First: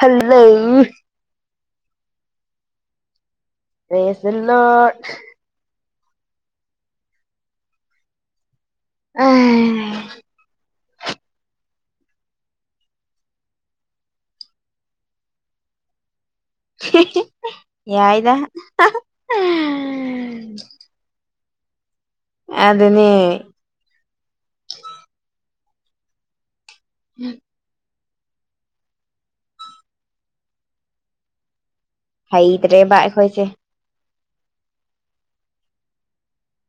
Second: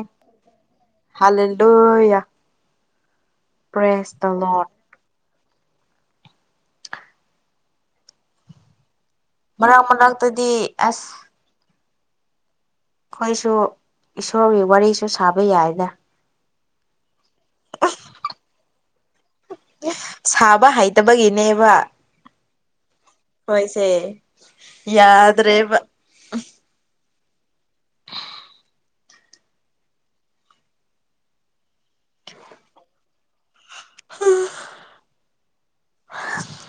ꯍꯜꯂꫭ ꯍꯂꯦ ꯂꯨ ꯌꯥ ꯄ꯭ꯔꯦꯖ ꯗ ꯂꯣꯔꯗ ꯂꯣꯔ꯭ꯗ ꯃꯔꯛ ꯃꯔꯛꯇꯗꯤ ꯑꯁ ꯑꯩꯈꯣꯏꯁꯨ ꯏꯁꯣꯔꯒꯤ ꯋꯥꯔꯤꯁꯨ ꯁꯥꯕ ꯌꯥꯏꯗ ꯌꯥꯏꯗ ꯁꯥꯕ ꯍꯩꯇꯕꯒꯤꯅꯦꯕ ꯑꯗꯨꯅꯦ ꯍꯣꯏꯁꯦ ꯌꯥꯗ꯭ꯔꯦꯕ [unintelligible] ꯍꯩꯇ꯭ꯔꯦꯕ ꯑꯩꯈꯣꯏꯁꯦ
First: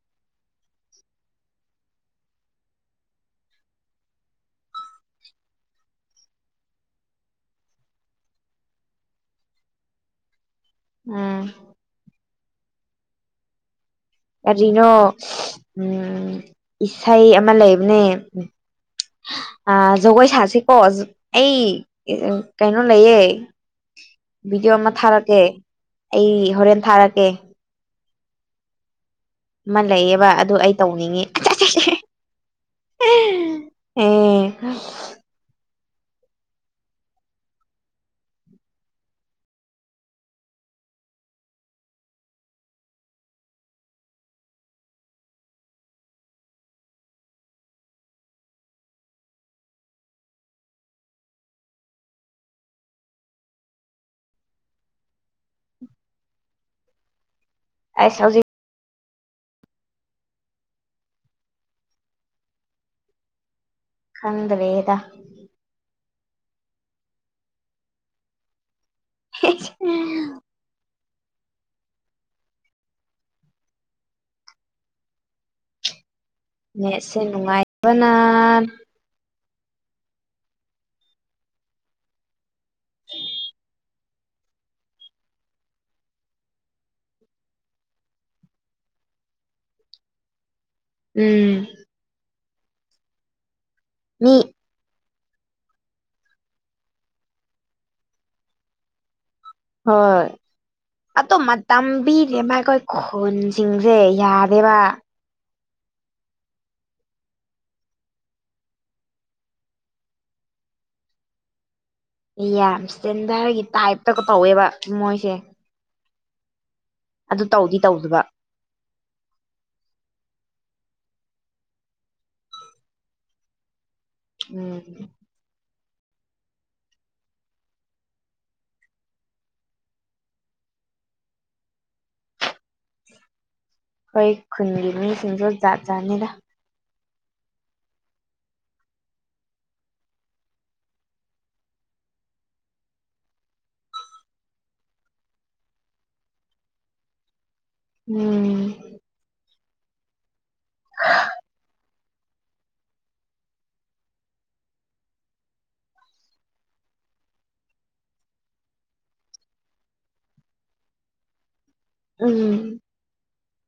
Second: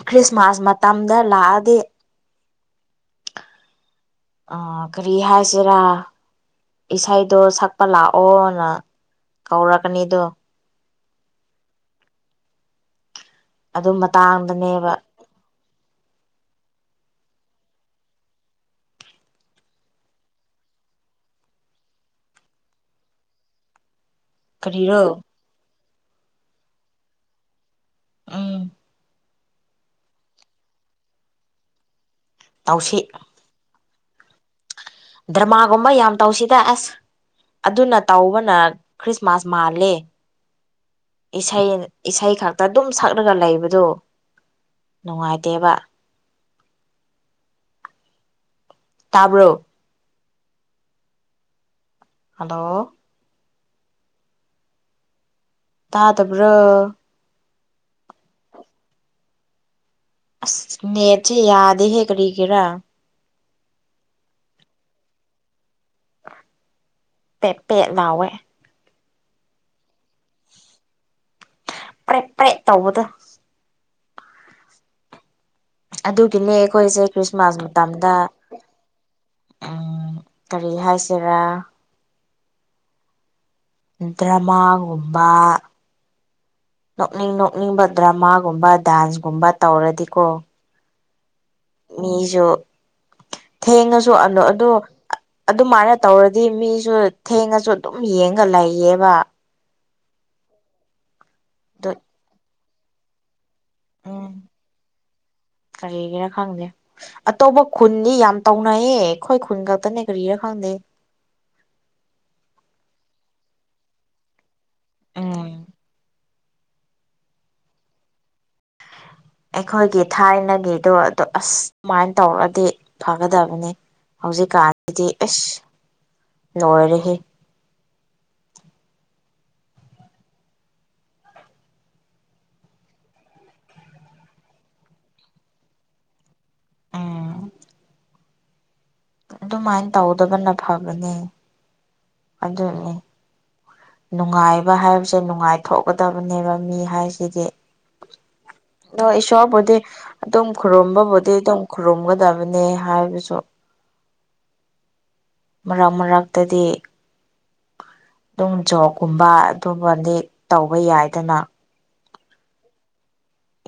ꯈ꯭ꯔꯤꯁꯃꯥꯁ ꯃꯇꯝꯗ ꯂꯥꯛꯑꯗꯤ ꯑ ꯀꯔꯤ ꯍꯥꯏꯁꯤꯔꯥ ꯏꯁꯩꯗꯣ ꯁꯛꯄ ꯂꯥꯛꯑꯣꯅ ꯀꯧꯔꯛꯒꯅꯤꯗꯣ ꯎꯝ꯫ ꯑꯗꯨ ꯃꯇꯥꯡ ꯀꯔꯤꯅꯣ ꯎꯝ ꯏꯁꯩ ꯑꯃ ꯂꯩꯕꯅꯦ ꯑꯥ ꯖꯒꯣꯏ ꯁꯥꯁꯤꯀꯣ ꯑꯩ ꯀꯩꯅꯣ ꯂꯩꯌꯦ꯫ ꯚꯤꯗꯤꯑꯣ ꯑꯃ ꯀꯔꯤꯔꯣ ꯊꯥꯔꯛꯀꯦ ꯑꯩ ꯍꯣꯔꯦꯟ ꯊꯥꯔꯛꯀꯦ ꯑꯪ ꯑꯃ ꯂꯩꯌꯦꯕ ꯑꯗꯨ ꯑꯩ ꯇꯧꯅꯤꯡꯉꯤ ꯑꯠꯆꯥ ꯆꯥ [unintelligible] ꯇꯧꯁꯤ ꯑꯦ ꯗ꯭ꯔꯥꯃꯒꯨꯝꯕ ꯌꯥꯝ ꯇꯧꯁꯤꯗ ꯑꯁ ꯑꯗꯨꯅ ꯇꯧꯕꯅ ꯈ꯭ꯔꯤꯁꯃꯥꯁ ꯃꯥꯜꯂꯦ ꯏꯁꯩ ꯏꯁꯩ ꯈꯛꯇ ꯑꯗꯨꯝ ꯁꯛꯂꯒ ꯂꯩꯕꯗꯣ ꯅꯨꯡꯉꯥꯏꯇꯦꯕ ꯇꯥꯕ꯭ꯔꯣ ꯍꯦꯜꯂꯣ ꯇꯥꯗꯕ꯭ꯔꯣ ꯑꯦꯁ ꯍꯧꯖꯤꯛ ꯑꯁ ꯅꯦꯠꯁꯦ ꯌꯥꯗꯦꯍꯦ ꯀꯔꯤꯒꯤꯔꯥ ꯈꯡꯗ꯭ꯔꯦꯗ ꯄꯦ ꯄꯦꯠ ꯂꯥꯎꯋꯦ ꯎ [inaudible] ꯄ꯭ꯔꯦꯛ ꯄ꯭ꯔꯦꯛ ꯇꯧꯕꯗꯣ ꯑꯗꯨꯒꯤꯅꯦ ꯑꯩꯈꯣꯏꯁꯦ ꯅꯦꯠꯁꯦ ꯈ꯭ꯔꯤꯁꯃꯥꯁ ꯅꯨꯡꯉꯥꯏꯕꯅ ꯃꯇꯝꯗ ꯀꯔꯤ ꯍꯥꯏꯁꯤꯔꯥ ꯗ꯭ꯔꯥꯃꯥꯒꯨꯝꯕ ꯅꯣꯛꯅꯤꯡ ꯅꯣꯛꯅꯤꯡꯕ ꯗ꯭ꯔꯃꯥꯒꯨꯝꯕ ꯗꯥꯟꯁꯒꯨꯝꯕ ꯇꯧꯔꯗꯤꯀꯣ ꯎꯝ ꯃꯤꯁꯨ ꯊꯦꯡꯉꯁꯨ ꯃꯤ ꯑꯜꯂꯨ ꯑꯗꯣ ꯑꯗꯨꯃꯥꯏꯅ ꯇꯧꯔꯗꯤ ꯃꯤꯁꯨ ꯊꯦꯡꯉꯁꯨ ꯑꯗꯨꯝ ꯌꯦꯡꯒ ꯂꯩꯌꯦꯕ ꯍꯣꯏ ꯑꯗꯣ ꯑꯗꯣ ꯃꯇꯝꯄꯤꯗꯦꯕ ꯑꯩꯈꯣꯏ ꯈꯣꯟꯁꯤꯡꯁꯦ ꯎꯝ ꯌꯥꯗꯦꯕ ꯀꯔꯤꯒꯤꯔꯥ ꯈꯪꯗꯦ ꯑꯇꯣꯞꯄ ꯈꯨꯟꯅꯤ ꯌꯥꯝ ꯇꯧꯅꯩꯌꯦ ꯑꯩꯈꯣꯏ ꯈꯨꯟ ꯈꯛꯇꯅꯦ ꯀꯔꯤꯔ ꯈꯪꯗꯦ ꯌꯥꯝ ꯁ꯭ꯇꯦꯟꯗꯠꯒꯤ ꯇꯥꯏꯞꯇꯒ ꯇꯧꯋꯦꯕ ꯃꯣꯏꯁꯦ ꯎꯝ ꯑꯗꯨ ꯇꯧꯗꯤ ꯇꯧꯗꯕ ꯑꯩꯈꯣꯏꯒꯤ ꯊꯥꯏꯅꯒꯤꯗꯣ ꯑꯁ ꯑꯗꯨꯃꯥꯏꯅ ꯇꯧꯔꯗꯤ ꯐꯒꯗꯕꯅꯤ ꯎꯝ ꯍꯧꯖꯤꯛꯀꯥꯟꯁꯤꯗꯤ ꯑꯦꯥꯁ ꯂꯣꯏꯔꯦꯍꯦ ꯑꯩꯈꯣꯏ ꯈꯨꯟꯒꯤ ꯃꯤꯁꯤꯡꯁꯨ ꯖꯥꯠ ꯖꯥꯠ ꯅꯤꯗ ꯑꯥ ꯑꯗꯨꯃꯥꯏꯅ ꯇꯧꯗꯕꯅ ꯐꯕꯅꯦ ꯑꯗꯨꯅꯦ ꯅꯨꯡꯉꯥꯏꯕ ꯍꯥꯏꯕꯁꯦ ꯅꯨꯡꯉꯥꯏꯊꯣꯛꯀꯗꯕꯅꯦꯕ ꯃꯤ ꯍꯥꯏꯁꯤꯗꯤ ꯎꯝ ꯑꯣ ꯏꯁꯣꯔꯕꯨꯗꯤ ꯑꯗꯨꯝ ꯈꯨꯔꯨꯝꯕꯕꯨꯗꯤ ꯑꯗꯨꯝ ꯈꯨꯔꯨꯝꯒꯗꯕꯅꯦ ꯍꯥꯏꯕꯁꯨ ꯃꯔꯛ ꯃꯔꯛꯇꯗꯤ ꯑꯗꯨꯝ ꯖꯣꯞꯀꯨꯝꯕ ꯑꯗꯨꯝꯕꯗꯤ ꯇꯧꯕ ꯌꯥꯏꯗꯅ ꯎꯝ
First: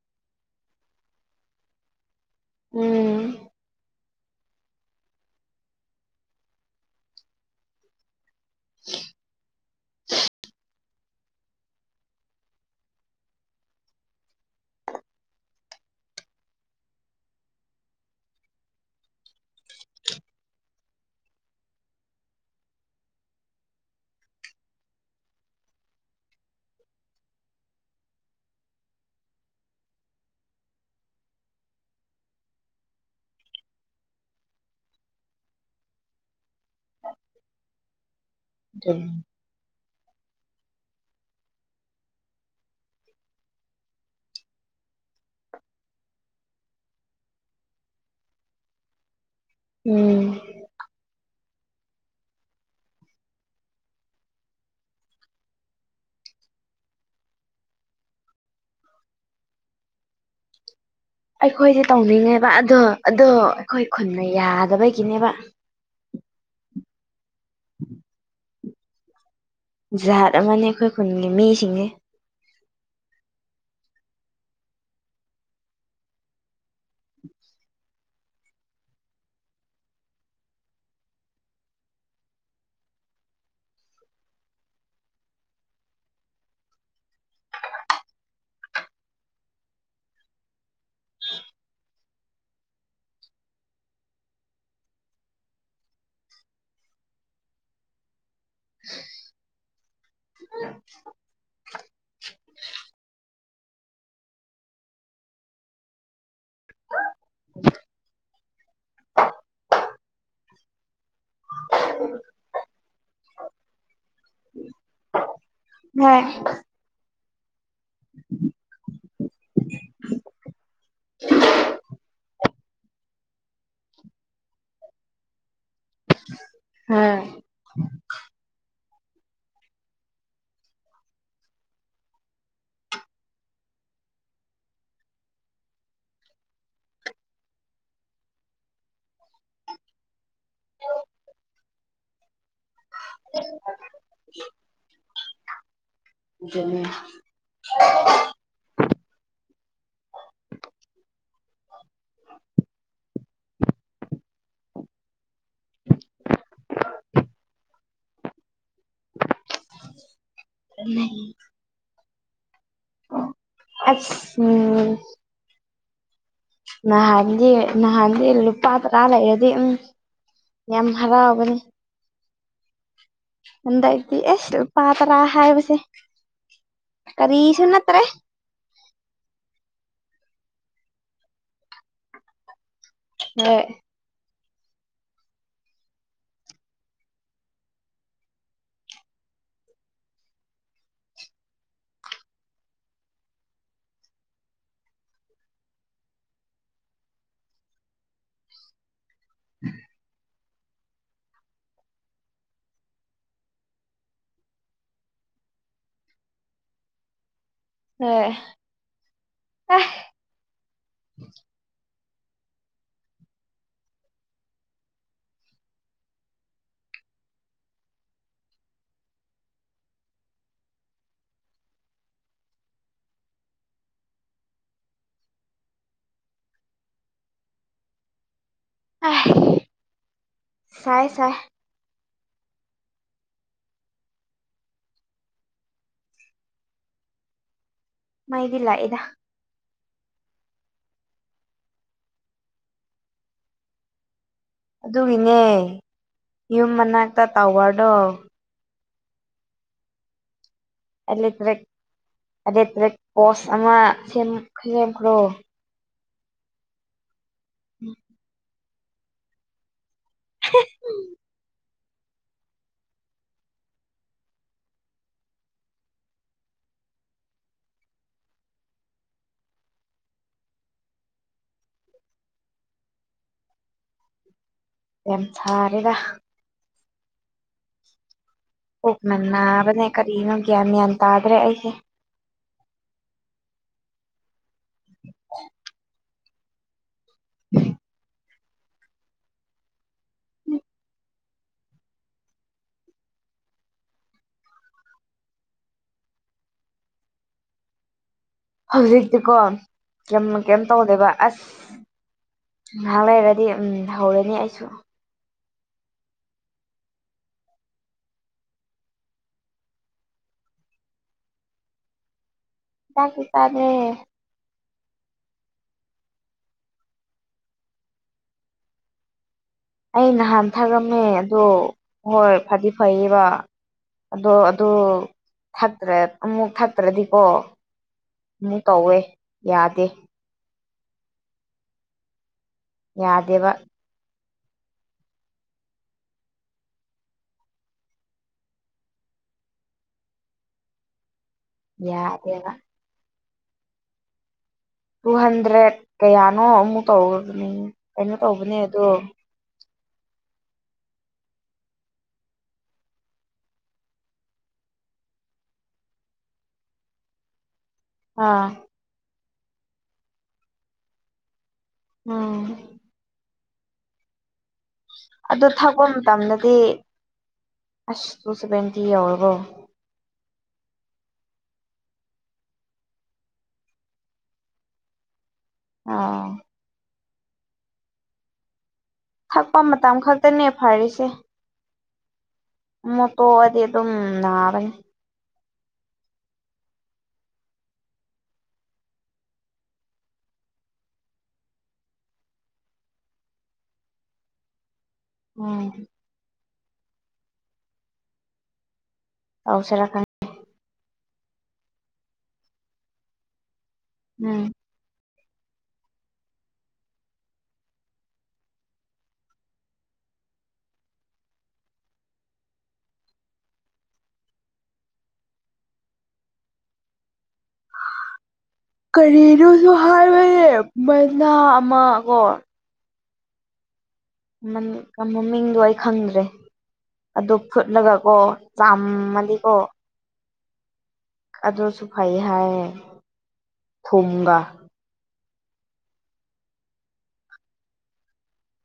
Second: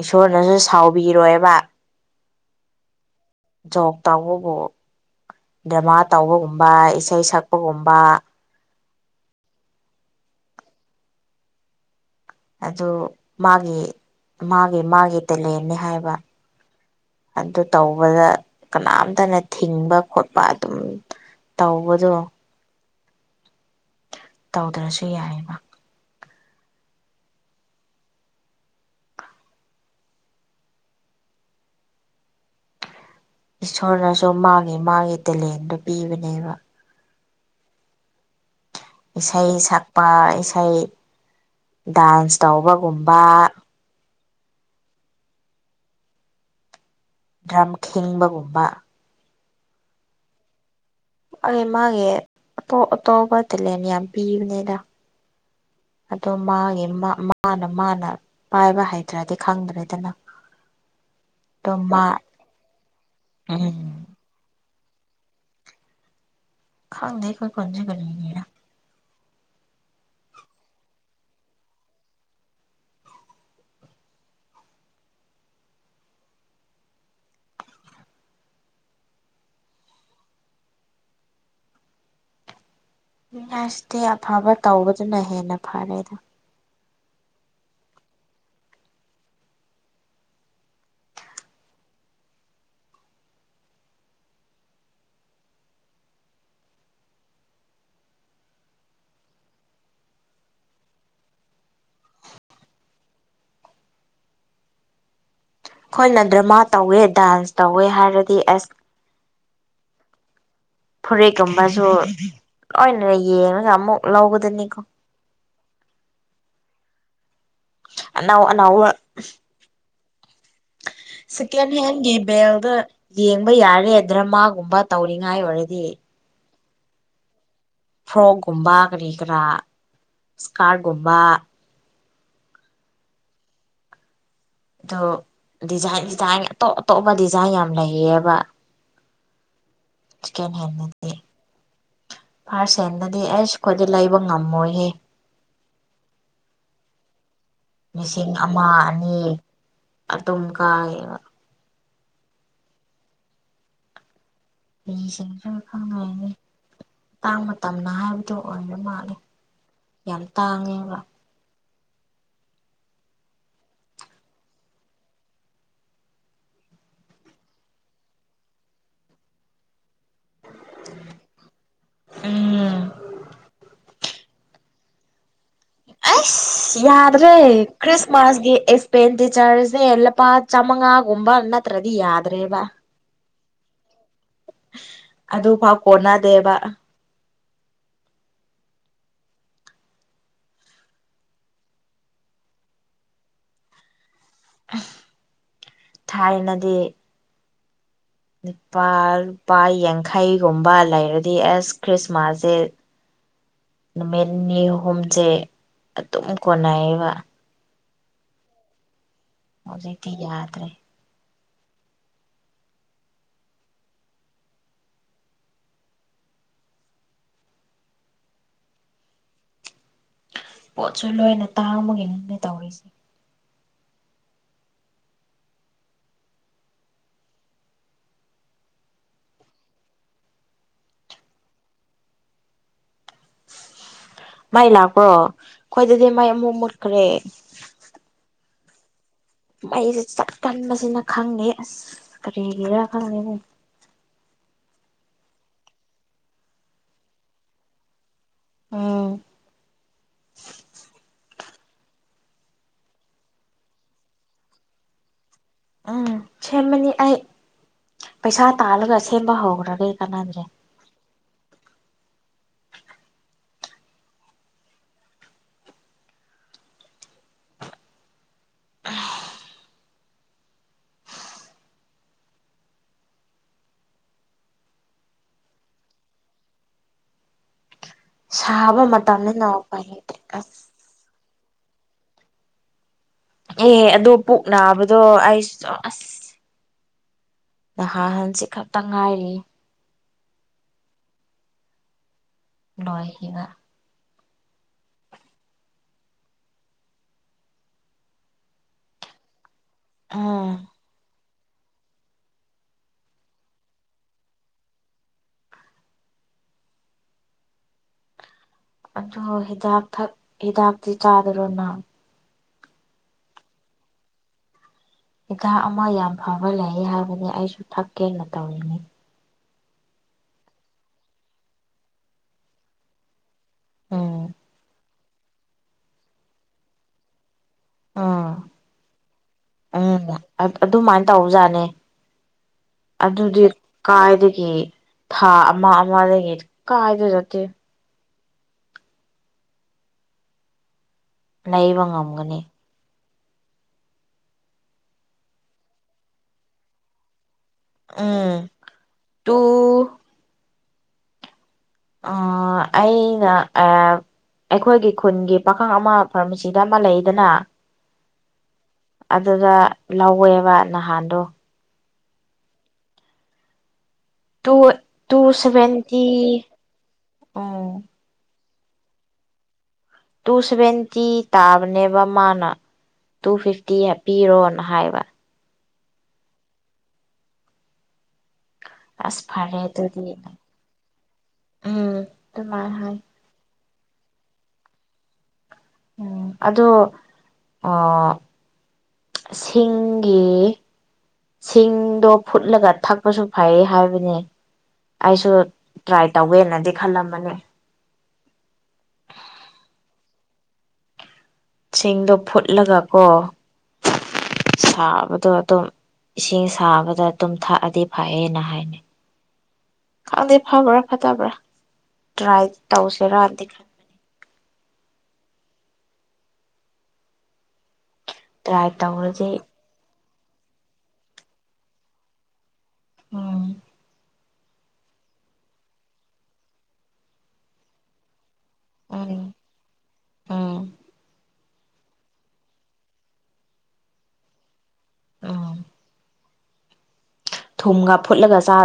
ꯏꯁꯣꯔꯅꯁꯨ ꯁꯥꯎꯕꯤꯔꯣꯏꯕ ꯎꯝ ꯖꯣꯞ ꯇꯧꯕꯕꯨ ꯗ꯭ꯔꯃꯥ ꯇꯧꯕꯒꯨꯝꯕ ꯏꯁꯩ ꯁꯛꯄꯒꯨꯝꯕ [inaudible] ꯑꯗꯨ ꯃꯥꯒꯤ ꯃꯥꯒꯤ ꯃꯥꯒꯤ ꯇꯦꯂꯦꯟꯅꯦ ꯍꯥꯏꯕ ꯑꯗꯨ ꯇꯧꯕꯗ ꯀꯅꯥꯃꯇꯅ ꯊꯤꯡꯕ ꯈꯣꯠꯄ ꯑꯗꯨꯝ ꯇꯧꯕꯗꯣ ꯇꯧꯗ꯭ꯔꯁꯨ ꯌꯥꯏ ꯑꯕ ꯏꯁꯣꯔꯅꯁꯨ ꯃꯥꯒꯤ ꯃꯥꯒꯤ ꯇꯦꯂꯦꯟꯗꯨ ꯄꯤꯕꯅꯦꯕ ꯎꯝ ꯏꯁꯩ ꯁꯛꯄ ꯏꯁꯩ ꯗꯥꯟꯁ ꯇꯧꯕꯒꯨꯝꯕ ꯗ꯭ꯔꯝ ꯈꯤꯡꯕꯒꯨꯝꯕ ꯎꯝ ꯑꯩ ꯃꯥꯒꯤ ꯑꯇꯣꯞ ꯑꯇꯣꯞꯄ ꯇꯦꯂꯦꯟ ꯌꯥꯝ ꯄꯤꯕꯅꯦꯗ ꯑꯗꯣ ꯃꯥꯒꯤ ꯃꯥ ꯃꯥꯅ ꯃꯥꯅ ꯄꯥꯏꯕ ꯍꯩꯇ꯭ꯔꯗꯤ ꯈꯪꯗ꯭ꯔꯦꯗꯅꯥ [inaudible] ꯑꯩꯈꯣꯏꯗꯤ ꯇꯧꯅꯤꯡꯉꯦꯕ ꯑꯗꯣ ꯑꯗꯣ ꯑꯩꯈꯣꯏ ꯎꯝ ꯈꯨꯟꯅ ꯌꯥꯗꯕꯒꯤꯅꯦꯕ ꯈꯪꯗ ꯑꯩꯈꯣꯏ ꯈꯨꯟꯖꯦ ꯀꯔꯤꯒꯤꯔꯥ ꯖꯥꯠ ꯑꯃꯅꯦ ꯑꯩꯈꯣꯏ ꯈꯨꯟꯒꯤ ꯃꯤꯁꯤꯡꯁꯦ [inaudible] ꯃꯤ ꯍꯥꯏꯁꯤꯗꯤ ꯑꯐꯕ ꯇꯧꯕꯗꯨꯅ ꯍꯦꯟꯅ ꯐꯔꯦꯗꯥ ꯈꯣꯏꯅ ꯗ꯭ꯔꯃꯥ ꯇꯧꯋꯦ ꯗꯥꯟꯁ ꯇꯧꯋꯦ ꯍꯥꯏꯔꯗꯤ ꯑꯦꯁ ꯐꯨꯔꯤꯠꯀꯨꯝꯕꯁꯨ ꯂꯣꯏꯅ ꯌꯦꯡꯉꯒ ꯑꯃꯨꯛ ꯂꯧꯒꯗꯅꯤꯀꯣ ꯅꯣꯏ ꯑꯅꯧ ꯑꯅꯧꯕ [inaudible] ꯁꯤꯀꯦꯜ ꯍꯦꯜꯒꯤ ꯕꯦꯟꯗ ꯌꯦꯡꯕ ꯌꯥꯔꯦ ꯗ꯭ꯔꯃꯥꯒꯨꯝꯕ ꯇꯧꯔꯤꯉꯥꯏ ꯑꯣꯏꯔꯗꯤ ꯍꯥꯥ ꯐ꯭ꯔꯣꯛꯀꯨꯝꯕ ꯀꯔꯤ ꯀꯔꯥ ꯏꯁ꯭ꯀꯥꯔ ꯒꯨꯝꯕ ꯑꯗꯣ ꯗꯤꯖꯥꯏꯟ ꯗꯤꯖꯥꯏꯟ ꯑꯇꯣꯞ ꯑꯇꯣꯞꯄ ꯗꯤꯖꯥꯏꯟ ꯌꯥꯝ ꯂꯩꯌꯦꯕ ꯁꯦꯀꯦꯟ ꯍꯦꯟ ꯅꯠꯇꯦ ꯐꯥꯔꯁ ꯍꯦꯟꯗꯗꯤ ꯑꯩꯁ ꯑꯩꯈꯣꯏꯗꯤ ꯂꯩꯕ ꯉꯝꯃꯣꯏꯍꯦ ꯑꯗꯨꯅꯤ ꯂꯤꯁꯤꯡ ꯑꯃ ꯑꯅꯤ ꯑꯗꯨꯝꯀꯥꯏꯌꯦꯕ ꯂꯤꯁꯤꯡ ꯈꯔ ꯈꯪꯉꯅꯤ ꯃꯇꯥꯡ ꯃꯇꯝꯅ ꯍꯥꯏꯕꯗꯣ ꯑꯣꯏꯅ ꯃꯥꯥꯜꯂꯦ ꯌꯥꯝ ꯇꯥꯡꯉꯦꯕ ꯑꯁ ꯎꯝ ꯅꯍꯥꯟꯗꯤ ꯅꯍꯥꯟꯗꯤ ꯂꯨꯄꯥ ꯇꯔꯥ ꯂꯩꯔꯗꯤ ꯎꯝ ꯌꯥꯝ ꯍꯔꯥꯎꯕꯅꯤ ꯎꯝ ꯍꯟꯗꯛꯇꯤ ꯑꯁ ꯄꯥꯇꯔꯥ ꯍꯥꯏꯕ ꯑꯩꯁ ꯌꯥꯗ꯭ꯔꯦ ꯅꯠꯇ꯭ꯔꯦ ꯈ꯭ꯔꯤꯁꯃꯥꯁꯒꯤ ꯑꯩ ꯄꯦꯇꯤ ꯆꯥꯔꯁꯦ ꯂꯄꯥ ꯆꯥꯝꯃꯉꯥꯒꯨꯝꯕ ꯅꯠꯇ꯭ꯔꯗꯤ ꯌꯥꯗ꯭ꯔꯦꯕ ꯍꯦ ꯑꯗꯨꯐꯥꯎ ꯀꯣꯟꯅꯗꯦꯕ ꯊꯥꯏꯅꯗꯤ ꯂꯨꯄꯥ ꯂꯨꯄꯥ ꯌꯥꯡꯈꯩꯒꯨꯝꯕ ꯂꯩꯔꯗꯤ ꯑꯦꯁ ꯈ꯭ꯔꯤꯁꯃꯥꯁꯁꯦ ꯅꯨꯃꯤꯠ ꯅꯤ ꯍꯨꯝꯁꯦ ꯑꯗꯨꯝ ꯀꯣꯟꯅꯩꯌꯦꯕ ꯍꯣꯏ ꯍꯧꯖꯤꯛꯇꯤ ꯌꯥꯗ꯭ꯔꯦ ꯄꯣꯠꯁꯨ ꯂꯣꯏꯅ ꯇꯥꯡꯕꯒꯤꯅꯤ ꯇꯧꯔꯤ ꯑꯥꯏ ꯁꯥꯏꯌꯦ ꯁꯥꯏꯌꯦ ꯃꯩ ꯂꯥꯛꯄ꯭ꯔꯣ ꯑꯩꯈꯣꯏꯗꯗꯤ ꯃꯩ ꯑꯃꯨꯛ ꯃꯨꯠꯈ꯭ꯔꯦ ꯃꯩꯗꯤ ꯂꯥꯛꯑꯦꯗ ꯃꯩꯁꯦ ꯆꯠꯀꯟꯕꯁꯤꯅ ꯈꯪꯉꯦ ꯑꯁ ꯀꯔꯤꯒꯤꯔꯥ ꯈꯪꯗꯦꯕꯨ ꯑꯗꯨꯒꯤꯅꯦ ꯌꯨꯝ ꯃꯅꯥꯛꯇ ꯇꯥꯋꯔꯗꯣ ꯑꯥꯎ ꯑꯦꯂꯦꯛꯇ꯭ꯔꯤꯛ ꯑꯦꯂꯦꯛꯇ꯭ꯔꯤꯛ ꯄꯣꯁ ꯑꯃ ꯁꯦꯝ ꯁꯦꯝꯈ꯭ꯔꯣ ꯎꯝ ꯁꯦꯝꯃꯅꯤ ꯑꯩ ꯄꯩꯁꯥ ꯇꯥꯜꯂꯒ ꯁꯦꯝꯕ ꯍꯧꯈ꯭ꯔꯒꯦ ꯑꯩ ꯀꯥꯟꯅꯗ꯭ꯔꯦ [unintelligible] ꯌꯥꯝ ꯁꯥꯔꯦꯗ ꯁꯥꯕ ꯄꯨꯛꯅ ꯃꯇꯝꯅꯤꯅ ꯎꯄꯥꯏ ꯅꯥꯕꯅꯦ ꯂꯩꯇꯦ ꯀꯔꯤꯅꯣ ꯑꯁ ꯒꯌꯥꯟ ꯃ꯭ꯌꯥꯟ ꯇꯥꯗ꯭ꯔꯦ ꯑꯩꯁꯦ ꯑꯦ ꯑꯗꯨ ꯄꯨꯛ ꯅꯥꯕꯗꯣ ꯑꯩꯁ ꯑꯁ ꯅꯍꯥꯟ ꯍꯥꯡꯆꯤꯠ ꯈꯛꯇ ꯉꯥꯏꯔꯤ ꯂꯣꯏꯈꯤꯕ ꯍꯧꯖꯤꯛꯇꯤꯀꯣ ꯀ꯭ꯌꯥꯝ ꯎꯝ ꯀꯩꯝ ꯇꯧꯗꯦꯕ ꯑꯁ ꯉꯍꯥꯛ ꯂꯩꯔꯗꯤ ꯎꯝ ꯍꯧꯔꯅꯤ ꯑꯩꯁꯨ ꯑꯗꯨ ꯍꯤꯗꯥꯛ ꯊꯛ ꯍꯤꯗꯥꯛꯇꯤ ꯆꯥꯗ꯭ꯔꯣ ꯅꯪ ꯍꯤꯗꯥꯛꯇꯤ ꯆꯥꯗ꯭ꯔꯦ ꯍꯤꯗꯥꯛ ꯑꯃ ꯌꯥꯝ ꯐꯕ ꯂꯩꯌꯦ ꯍꯥꯏꯕꯅꯦ ꯑꯩꯁꯨ ꯊꯛꯀꯦꯅ ꯇꯧꯔꯤꯅꯤ ꯑꯩ ꯅꯍꯥꯟ ꯊꯛꯔꯝꯃꯦ ꯑꯗꯣ ꯍꯣꯏ ꯐꯗꯤ ꯐꯩꯌꯦꯕ ꯎꯝ ꯑꯗꯣ ꯑꯗꯨ ꯊꯠꯇ꯭ꯔꯦ ꯑꯃꯨꯛ ꯊꯠꯇ꯭ꯔꯗꯤꯀꯣ ꯎꯝ ꯑꯃꯨꯛ ꯇꯧꯋꯦ ꯌꯥꯗꯦ [unintelligible] ꯑꯗꯨꯃꯥꯏꯅ ꯇꯧꯕꯖꯥꯠꯅꯤ ꯑꯗꯨꯗꯤ ꯌꯥꯗꯦꯕ ꯀꯥꯏꯗꯒꯤ ꯊꯥ ꯑꯃ ꯑꯃꯗꯒꯤ ꯀꯥꯏꯖꯨ ꯆꯠꯇꯦ ꯂꯩꯕ ꯉꯝꯒꯅꯤ ꯌꯥꯗꯦꯕ ꯇꯨ ꯍꯟꯗ꯭ꯔꯦꯠ ꯀꯌꯥꯅꯣ ꯑꯃꯨꯛ ꯇꯧꯒ꯭ꯔꯕꯅꯤ ꯀꯩꯅꯣ ꯎꯝ ꯇꯧꯕꯅꯦ ꯑꯗꯨ ꯇꯨ ꯑꯥ ꯑꯩꯅ [unintelligible] ꯑꯩꯈꯣꯏꯒꯤ ꯈꯨꯟꯒꯤ ꯄꯥꯈꯪ ꯑꯃ ꯐꯥꯔꯃꯥꯁꯤꯗ ꯑꯃ ꯂꯩꯗꯅ ꯑꯥ ꯑꯗꯨꯗ ꯂꯧꯋꯦꯕ ꯅꯍꯥꯟꯗꯣ ꯎꯝ ꯇꯨ ꯇꯨ ꯑꯗꯨ ꯊꯛꯄ ꯁꯚꯦꯟꯇꯤ ꯃꯇꯝꯗꯗꯤ ꯑꯣ ꯑꯁ ꯇꯨ ꯁꯚꯦꯟꯇꯤ ꯌꯧꯔꯕꯣ ꯇꯨ ꯁꯚꯦꯟꯇꯤ ꯇꯥꯕꯅꯦꯕ ꯃꯥꯅ ꯇꯨ ꯐꯤꯐꯇꯤ ꯍꯥꯞꯄꯤꯔꯣꯅ ꯍꯥꯏꯕ ꯑꯥ ꯑꯁ ꯐꯔꯦ ꯊꯛꯄ ꯃꯇꯝ ꯑꯗꯨꯗꯤ ꯈꯛꯇꯅꯦ ꯐꯔꯤꯁꯦ ꯎꯝ ꯇꯨꯃꯥꯏ ꯍꯥꯏ ꯑꯃꯨꯛ ꯇꯣꯛꯑꯗꯤ ꯑꯗꯨꯝ ꯅꯥꯕꯅꯤ ꯎꯝ ꯑꯗꯣ ꯑꯥ ꯁꯤꯡꯒꯤ ꯁꯤꯡꯗꯣ ꯐꯨꯠꯂꯒ ꯊꯛꯄꯁꯨ ꯐꯩ ꯍꯥꯏꯕꯅꯦ ꯑꯩꯁꯨ ꯎꯝ ꯇ꯭ꯔꯥꯏ ꯇꯧꯒꯦꯅꯗꯤ ꯈꯜꯂꯝꯕꯅꯤ ꯇꯧꯁꯤꯔꯥ ꯈꯪ ꯁꯤꯡꯗꯣ ꯐꯨꯠꯂꯒ ꯀꯣ ꯎꯝ ꯁꯥꯕꯗꯣ ꯑꯗꯨꯝ ꯏꯁꯤꯡ ꯁꯥꯕꯗ ꯑꯗꯨꯝ ꯊꯛꯑꯗꯤ ꯐꯩꯌꯦꯅ ꯍꯥꯏꯅꯩ ꯈꯪꯗꯦ ꯐꯕ꯭ꯔꯥ ꯐꯠꯇꯕ꯭ꯔꯥ ꯇ꯭ꯔꯥꯏ ꯇꯧꯁꯤꯔꯗꯤ ꯈꯟꯕꯅꯤ ꯇ꯭ꯔꯥꯏ ꯇꯧꯔꯗꯤ ꯀꯔꯤꯅꯣꯁꯨ ꯍꯥꯏꯋꯅꯦ ꯃꯅꯥ ꯑꯃ ꯀꯣ ꯎꯝ ꯃꯝ ꯃꯃꯤꯡꯗꯣ ꯑꯩ ꯈꯪꯗ꯭ꯔꯦ ꯑꯗꯨ ꯐꯨꯠꯂꯒ ꯀꯣ ꯎꯝ ꯆꯥꯝꯃꯗꯤꯀꯣ ꯎꯝ ꯑꯗꯨꯁꯨ ꯐꯩꯌꯦ ꯍꯥꯏꯌꯦ ꯊꯨꯝꯒ ꯎꯝ ꯊꯨꯝꯒ ꯐꯨꯠꯂꯒ ꯆꯥ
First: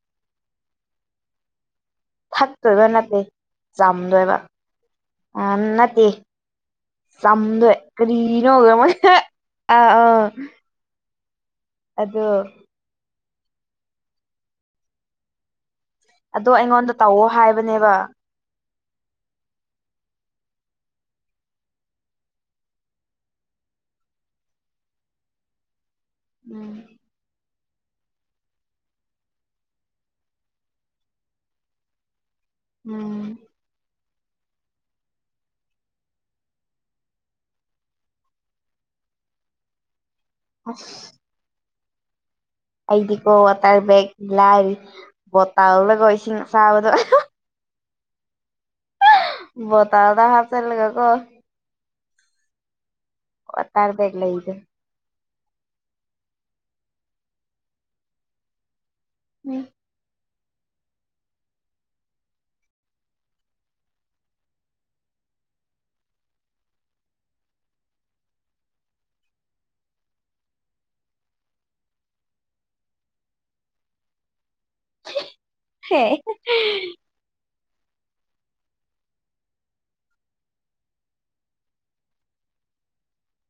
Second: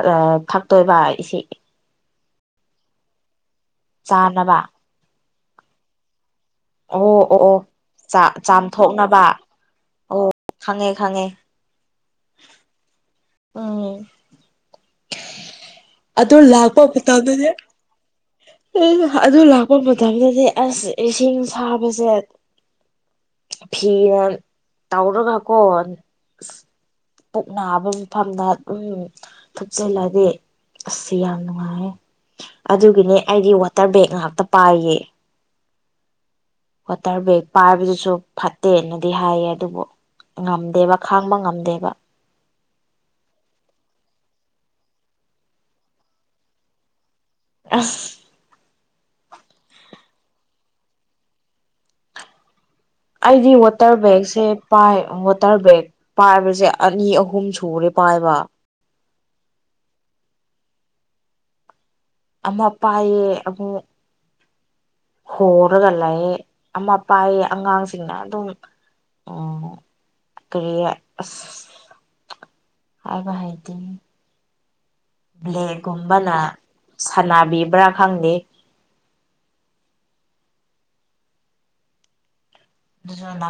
ꯊꯥꯛꯇꯣꯏꯕ ꯏꯁꯤ, ꯊꯛꯇꯣꯏꯕ ꯅꯠꯇꯦ ꯆꯝꯗꯣꯏꯕ ꯆꯥꯅꯕ ꯎꯝ ꯅꯠꯇꯦ ꯑꯣ ꯑꯣ ꯑꯣ ꯆꯝꯗꯣꯏ ꯀꯔꯤꯅꯣ ꯃꯣꯏ ꯆꯥꯝꯊꯣꯛꯅꯕ ꯑꯣ ꯈꯪꯉꯦ ꯈꯪꯉꯦ ꯑꯗꯣ ꯎꯝ ꯑꯗꯣ ꯂꯥꯛꯄ ꯑꯩꯉꯣꯟꯗ ꯇꯧꯋꯣ ꯃꯇꯝꯗꯗꯤ ꯍꯥꯏꯕꯅꯦꯕ ꯎ ꯑꯗꯨ ꯂꯥꯛꯄ ꯃꯇꯝꯗꯗꯤ ꯑꯁ ꯏꯁꯤꯡ ꯁꯥꯕꯁꯦ ꯐꯤꯅ ꯇꯧꯔꯒ ꯀꯣꯟ ꯎꯝ ꯄꯨꯛ ꯅꯥꯕ ꯃꯐꯝꯗ ꯎꯝ ꯊꯨꯞꯆꯤꯜꯂꯗꯤ ꯑꯁ ꯌꯥꯝ ꯅꯨꯡꯉꯥꯏꯌꯦ ꯑꯗꯨꯒꯤꯅꯦ ꯎꯝ ꯑꯩꯗꯤ ꯋꯥꯇꯔ ꯕꯦꯒ ꯉꯥꯛꯇ ꯄꯥꯏꯌꯦ ꯋꯥꯇꯔ ꯕꯦꯒ ꯄꯥꯏꯕꯗꯨꯁꯨ ꯐꯠꯇꯦꯅꯗꯤ ꯍꯥꯏꯌꯦ ꯑꯗꯨꯕꯨ ꯑꯁ ꯉꯝꯗꯦꯕ ꯈꯥꯡꯕ ꯉꯝꯗꯦꯕ ꯑꯩꯗꯤꯀꯣ ꯋꯥꯇꯔ ꯕꯦꯒ ꯂꯥꯏꯔꯤ ꯕꯣꯇꯥꯜꯒꯀꯣ ꯏꯁꯤꯡ ꯑꯁꯥꯕꯗꯣ ꯑꯁ ꯕꯣꯇꯥꯜꯗ ꯍꯥꯞ ꯆꯜꯂꯒ ꯀꯣ ꯑꯩꯗꯤ ꯋꯥꯇꯔ ꯕꯦꯒ ꯕꯦꯒꯁꯦ ꯂꯩꯗꯣ ꯄꯥꯏ ꯋꯥꯇꯔ ꯕꯦꯒ ꯄꯥꯏꯕꯁꯦ ꯑꯅꯤ ꯑꯍꯨꯝ ꯁꯨꯔꯦ ꯄꯥꯏꯕ ꯎꯝ ꯑꯃ ꯄꯥꯏꯌꯦ ꯑꯃꯨꯛ ꯍꯣꯔꯒ ꯂꯩ ꯑꯃ ꯄꯥꯏꯌꯦ ꯑꯉꯥꯡꯁꯤꯡꯅ ꯑꯗꯨꯝ ꯎꯝ [unintelligible] ꯑꯁ ꯍꯥꯏꯕ ꯍꯩꯇꯤꯅꯤ ꯕ꯭ꯂꯦ ꯍꯦ ꯒꯨꯝꯕꯅ ꯁꯥꯟꯅꯕꯤꯕ꯭ꯔꯥ ꯈꯪꯗꯦ [unintelligible]